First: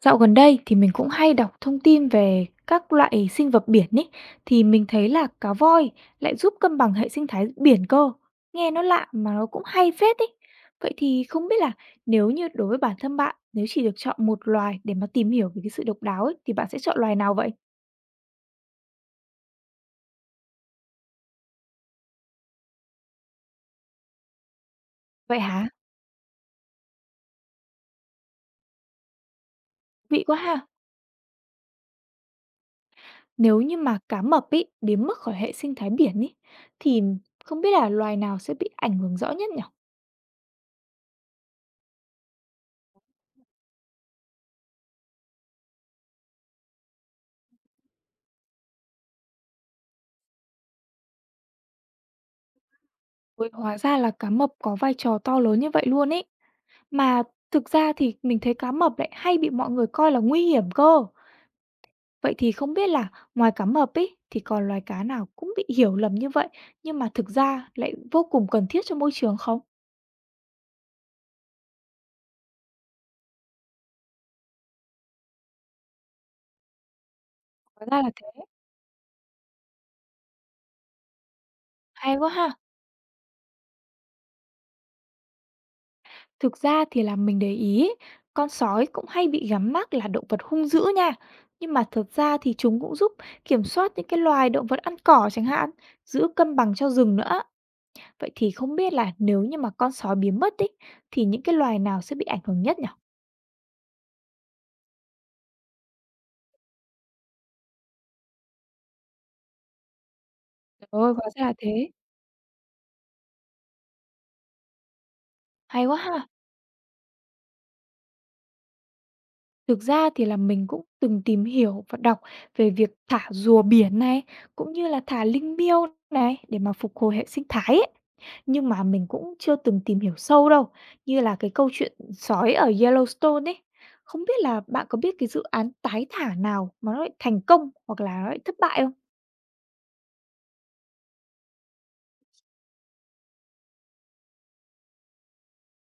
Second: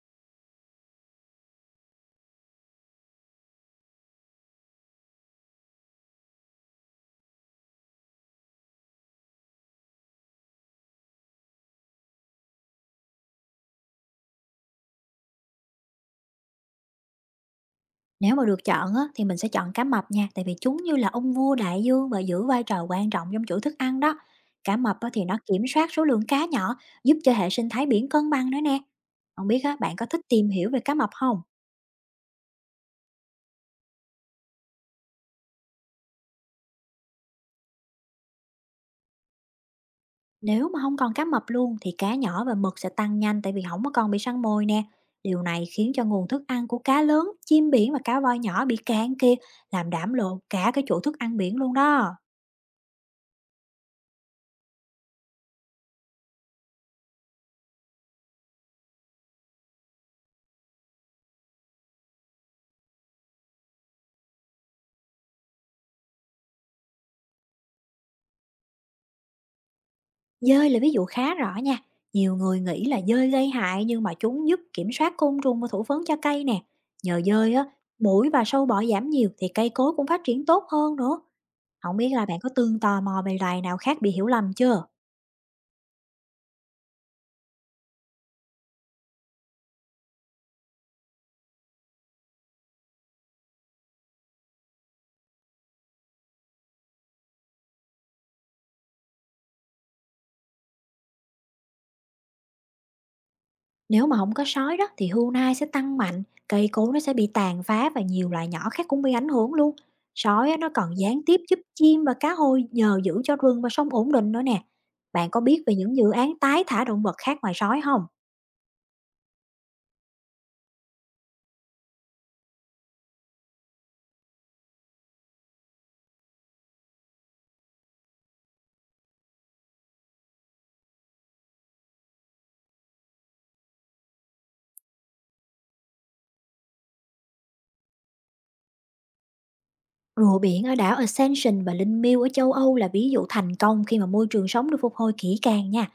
Dạo gần đây thì mình cũng hay đọc thông tin về các loại sinh vật biển ấy, thì mình thấy là cá voi lại giúp cân bằng hệ sinh thái biển cơ. Nghe nó lạ mà nó cũng hay phết ấy. Vậy thì không biết là nếu như đối với bản thân bạn, nếu chỉ được chọn một loài để mà tìm hiểu về cái sự độc đáo ấy, thì bạn sẽ chọn loài nào vậy? Nếu mà được chọn á, thì mình sẽ chọn cá mập nha, tại vì chúng như là ông vua đại dương và giữ vai trò quan trọng trong chuỗi thức ăn đó. Cá mập á, thì Vậy nó kiểm hả? soát số lượng cá nhỏ, giúp cho hệ sinh thái biển cân bằng nữa nè. Không biết á, bạn có thích Vị quá tìm ha. hiểu về cá mập không? Nếu như mà cá mập ấy biến mất khỏi hệ sinh thái biển ấy, thì không biết là loài nào sẽ bị ảnh hưởng rõ nhất nhỉ? Nếu mà không còn cá mập luôn thì cá nhỏ và mực sẽ tăng nhanh tại vì không có còn bị săn mồi nè. Điều này khiến cho nguồn thức ăn của cá lớn, chim biển và cá voi nhỏ bị cạn kiệt, làm đảm lộ cả cái chuỗi thức ăn biển luôn đó. Ôi, hóa ra là cá mập có vai trò to lớn như vậy luôn ấy. Mà thực ra thì mình thấy cá mập lại hay bị mọi người coi là nguy hiểm cơ. Vậy thì không biết là ngoài cá mập ấy thì còn loài cá nào cũng bị hiểu lầm như vậy nhưng mà thực ra lại vô cùng cần thiết cho môi trường không? Dơi là ví dụ khá rõ nha. Nhiều người nghĩ là dơi gây hại nhưng mà chúng giúp kiểm soát côn trùng và thụ phấn cho cây nè. Nhờ dơi á, Hóa ra là muỗi thế. và sâu bọ giảm nhiều thì cây cối cũng phát triển tốt hơn nữa. Không biết Hay là quá bạn ha. có từng tò mò về loài nào khác bị hiểu lầm chưa? Thực ra thì là mình để ý ấy, con sói cũng hay bị gắn mác là động vật hung dữ nha. Nhưng mà thực ra thì chúng cũng giúp kiểm soát những cái loài động vật ăn cỏ chẳng hạn, giữ cân bằng cho rừng nữa. Vậy thì không biết là nếu như mà con sói biến mất ấy, thì những cái loài nào sẽ bị ảnh hưởng nhất nhỉ? Nếu mà không có sói đó thì hươu nai sẽ tăng mạnh, cây cối nó sẽ bị tàn phá và nhiều loài nhỏ khác cũng bị ảnh hưởng luôn. Sói á, nó Trời còn ơi, gián hóa tiếp ra là giúp thế. chim và cá hôi nhờ giữ cho rừng và sông ổn định nữa nè. Bạn có biết về Hay quá những dự ha! án tái thả động vật khác ngoài sói không? Thực ra thì là mình cũng từng tìm hiểu và đọc về việc thả rùa biển này, cũng như là thả linh miêu này để mà phục hồi hệ sinh thái ấy. Nhưng mà mình cũng chưa từng tìm hiểu sâu đâu, như là cái câu chuyện sói ở Yellowstone ấy. Không biết là bạn có biết cái dự án tái thả nào mà nó lại thành công hoặc là nó lại thất bại không? Rùa biển ở đảo Ascension và linh miêu ở châu Âu là ví dụ thành công khi mà môi trường sống được phục hồi kỹ càng nha.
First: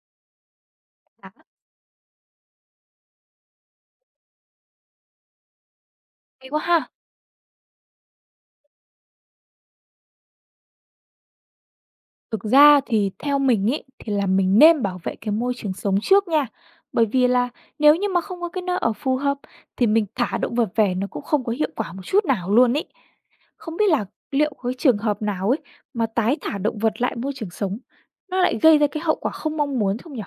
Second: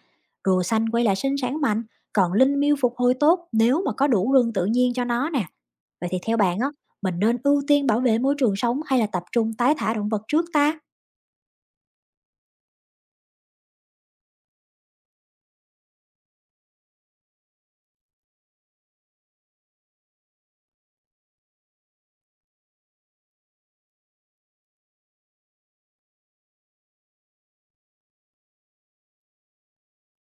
Rùa xanh quay lại À, sinh sản mạnh, còn linh miêu phục hồi tốt nếu mà có đủ rừng tự nhiên cho nó nè. Vậy thì theo hay bạn quá á, ha! mình nên ưu tiên bảo vệ môi trường sống hay là tập trung tái thả động vật trước ta? Thực ra thì theo mình ý thì là mình nên bảo vệ cái môi trường sống trước nha. Bởi vì là nếu như mà không có cái nơi ở phù hợp thì mình thả động vật về nó cũng không có hiệu quả một chút nào luôn ý. Không biết là liệu có cái trường hợp nào ấy mà tái thả động vật lại môi trường sống nó lại gây ra cái hậu quả không mong muốn không nhỉ?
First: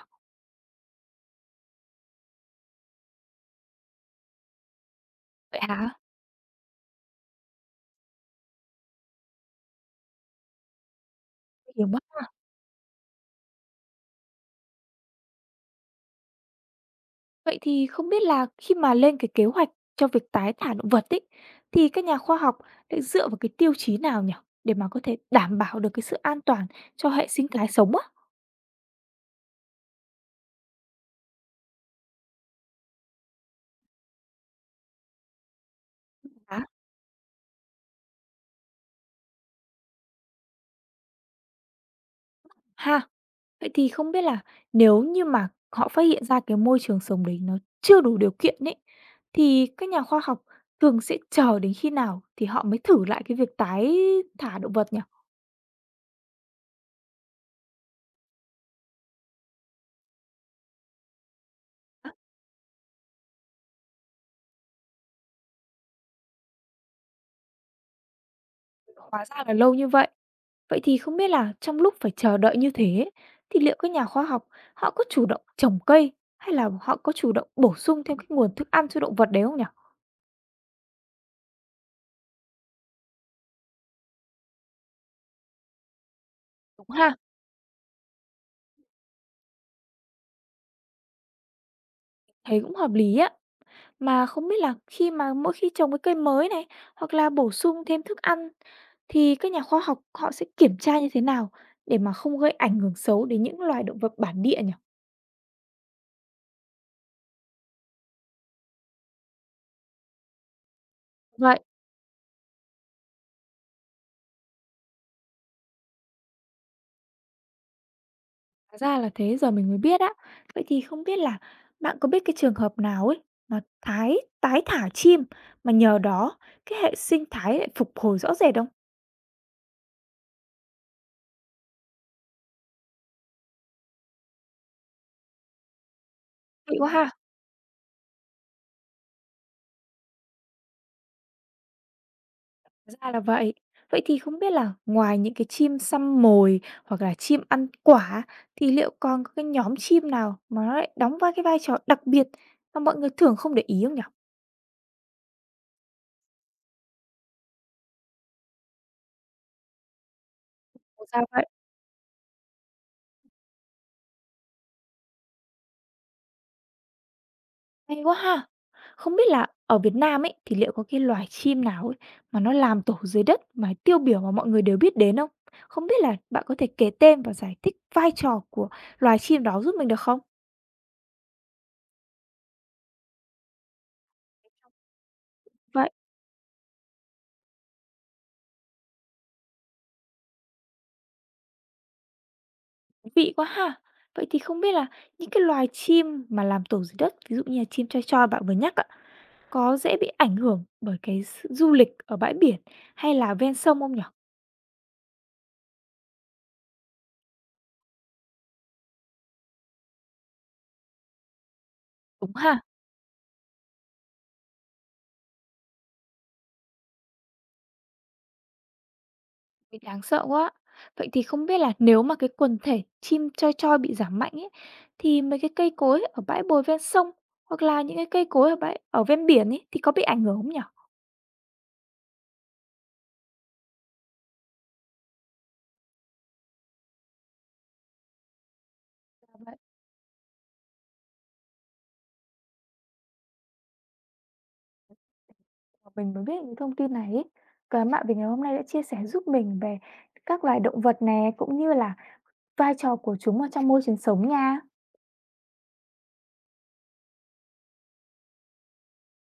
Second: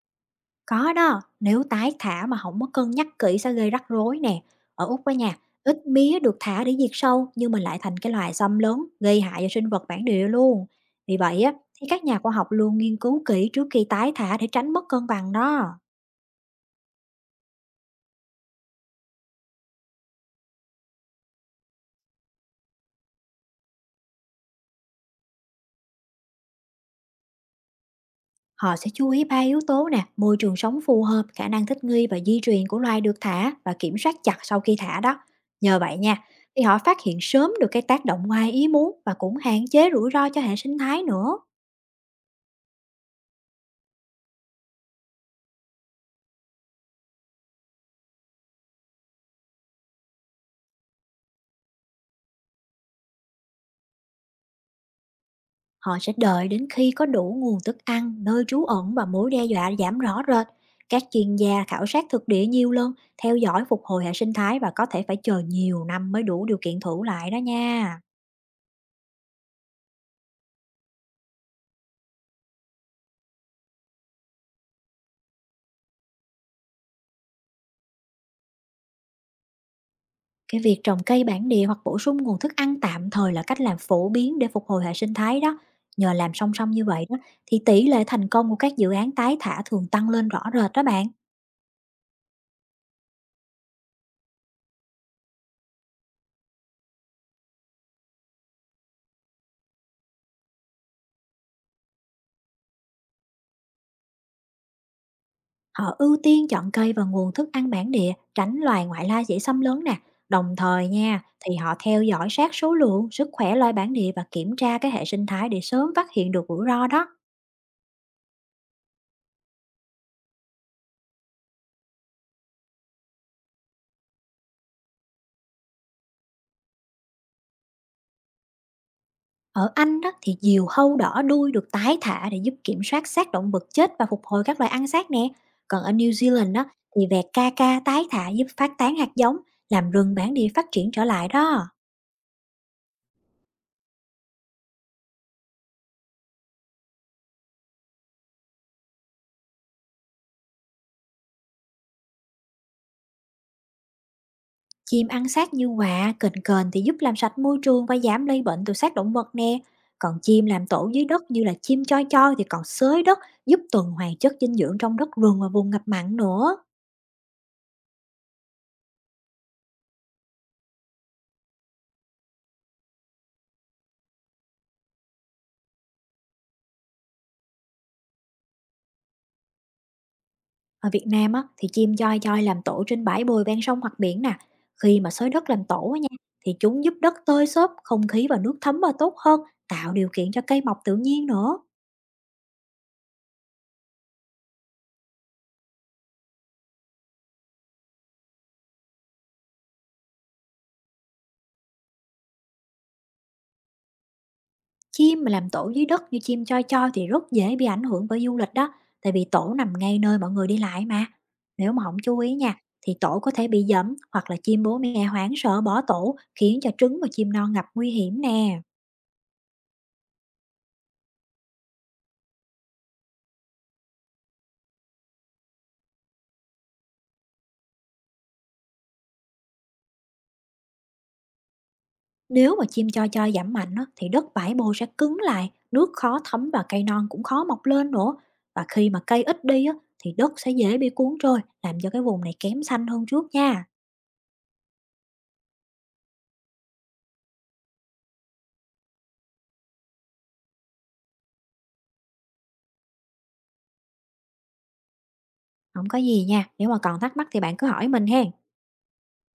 Có đó, nếu tái thả mà không có cân nhắc kỹ sẽ gây rắc rối nè. Ở Úc á nha, Vậy ít hả? mía được thả để diệt sâu nhưng mà lại thành cái loài xâm lớn, gây hại cho sinh vật bản địa luôn. Vì vậy á, Hiểu. thì các nhà khoa học luôn nghiên cứu kỹ trước khi tái thả để tránh mất cân bằng đó. Vậy thì không biết là khi mà lên cái kế hoạch cho việc tái thả động vật ấy, thì các nhà khoa học lại dựa vào cái tiêu chí nào nhỉ? Để mà có thể đảm bảo được cái sự an toàn cho hệ sinh thái sống á? Họ sẽ chú ý ba yếu tố nè: môi trường sống phù hợp, khả năng thích nghi và di truyền của loài được thả và kiểm soát chặt sau khi thả đó. Nhờ vậy nha, thì Hả? họ phát hiện sớm được cái tác động ngoài ý muốn và cũng hạn chế rủi ro cho hệ sinh thái nữa. Ha. Vậy thì không biết là nếu như mà họ phát hiện ra cái môi trường sống đấy nó chưa đủ điều kiện ấy, thì các nhà khoa học thường sẽ chờ đến khi nào thì họ mới thử lại cái việc tái thả động vật nhỉ? Họ sẽ đợi đến khi có đủ nguồn thức ăn, nơi trú ẩn và mối đe dọa giảm rõ rệt. Các chuyên gia khảo sát Á, thực địa nhiều lần, theo dõi phục hồi hệ sinh thái và có thể phải chờ nhiều năm mới đủ điều kiện thử lại đó nha. hóa ra là lâu như vậy. Vậy thì không biết là trong lúc phải chờ đợi như thế ấy, thì liệu các nhà khoa học họ có chủ động trồng cây hay là họ có chủ động bổ sung thêm cái nguồn thức ăn cho động vật đấy không nhỉ? Cái việc trồng cây bản địa hoặc bổ sung nguồn thức ăn tạm thời là cách làm phổ biến để phục hồi hệ sinh thái đó. Nhờ làm song song như Đúng vậy ha, đó, thì tỷ lệ thành công của các dự án tái thả thường tăng lên rõ rệt đó bạn. thấy cũng hợp lý á. Mà không biết là khi mà mỗi khi trồng cái cây mới này hoặc là bổ sung thêm thức ăn thì các nhà khoa học họ sẽ kiểm tra như thế nào để mà không gây ảnh hưởng xấu đến những loài động vật bản địa nhỉ? Họ ưu tiên chọn cây và nguồn thức ăn bản địa, tránh loài ngoại lai dễ xâm lấn nè. Đồng thời nha, thì Vậy, họ theo dõi sát số lượng, sức khỏe loài bản địa và kiểm tra cái hệ sinh thái để sớm phát hiện được rủi ro đó. hóa ra là thế, giờ mình mới biết á. Vậy thì không biết là bạn có biết cái trường hợp nào ấy mà thái tái thả chim mà nhờ đó cái hệ sinh thái lại phục hồi rõ rệt không? Ở Anh đó thì diều hâu đỏ đuôi được tái thả để giúp kiểm soát xác động vật chết và phục hồi các loài ăn xác nè. Còn ở New Zealand đó Vậy quá thì ha. vẹt ca ca tái thả giúp phát tán hạt giống, làm rừng bản địa phát triển trở lại đó. Hóa ra là vậy. Vậy thì không biết là ngoài những cái chim săn mồi hoặc là chim ăn quả thì liệu còn có cái nhóm chim nào mà nó lại đóng vai cái vai trò đặc biệt mà mọi người thường không để ý không nhỉ? Chim ăn xác như quạ, kền kền thì giúp làm sạch môi trường và giảm lây bệnh từ xác động vật nè. Còn chim làm tổ Ủa dưới sao đất như vậy? là chim choi choi thì còn xới đất, giúp tuần hoàn chất dinh dưỡng trong đất rừng và vùng ngập mặn nữa. Hay quá ha! Không biết là ở Việt Nam ấy, thì liệu có cái loài chim nào ấy mà nó làm tổ dưới đất mà tiêu biểu mà mọi người đều biết đến không? Không biết là bạn có thể kể tên và giải thích vai trò của loài chim đó giúp mình được không? Ở Việt Nam á, thì chim choi choi làm tổ trên bãi bồi ven sông hoặc biển nè. Khi mà xới đất làm Vậy, tổ á nha, thì chúng giúp đất tơi xốp, không khí và nước thấm và tốt hơn, tạo điều kiện cho cây mọc tự nhiên nữa. thú vị quá ha! Vậy thì không biết là những cái loài chim mà làm tổ dưới đất, ví dụ như là chim choi choi bạn vừa nhắc á, có dễ bị ảnh hưởng bởi cái s du lịch ở bãi biển hay là ven sông không nhỉ? Chim mà làm tổ dưới đất như chim choi choi thì rất dễ bị ảnh hưởng bởi du lịch đó, tại vì tổ nằm ngay nơi mọi người đi lại mà. Nếu mà không chú Đúng ý nha, ha? thì tổ có thể bị dẫm hoặc là chim bố mẹ hoảng sợ bỏ tổ, khiến cho trứng và chim non gặp nguy hiểm nè. Ôi, đáng sợ quá! Vậy thì không biết là nếu mà cái quần thể chim choi choi bị giảm mạnh ấy, thì mấy cái cây cối ở bãi bồi ven sông, hoặc là những cái cây cối ở bãi ở ven biển ấy, thì có bị ảnh hưởng không nhỉ? Nếu mà chim choi choi giảm mạnh á, thì đất bãi bồi sẽ cứng lại, nước khó thấm và cây non cũng khó mọc lên nữa. Và khi mà cây Ra ít vậy. đi á, thì đất sẽ dễ bị cuốn trôi, làm cho cái vùng này kém xanh hơn trước nha. Mà mình mới biết những thông tin này ấy. Và bạn vì ngày hôm nay đã chia sẻ giúp mình về các loài động vật này cũng như là vai trò của chúng ở trong môi trường sống nha. Không có gì nha, nếu mà còn thắc mắc thì bạn cứ hỏi mình hen.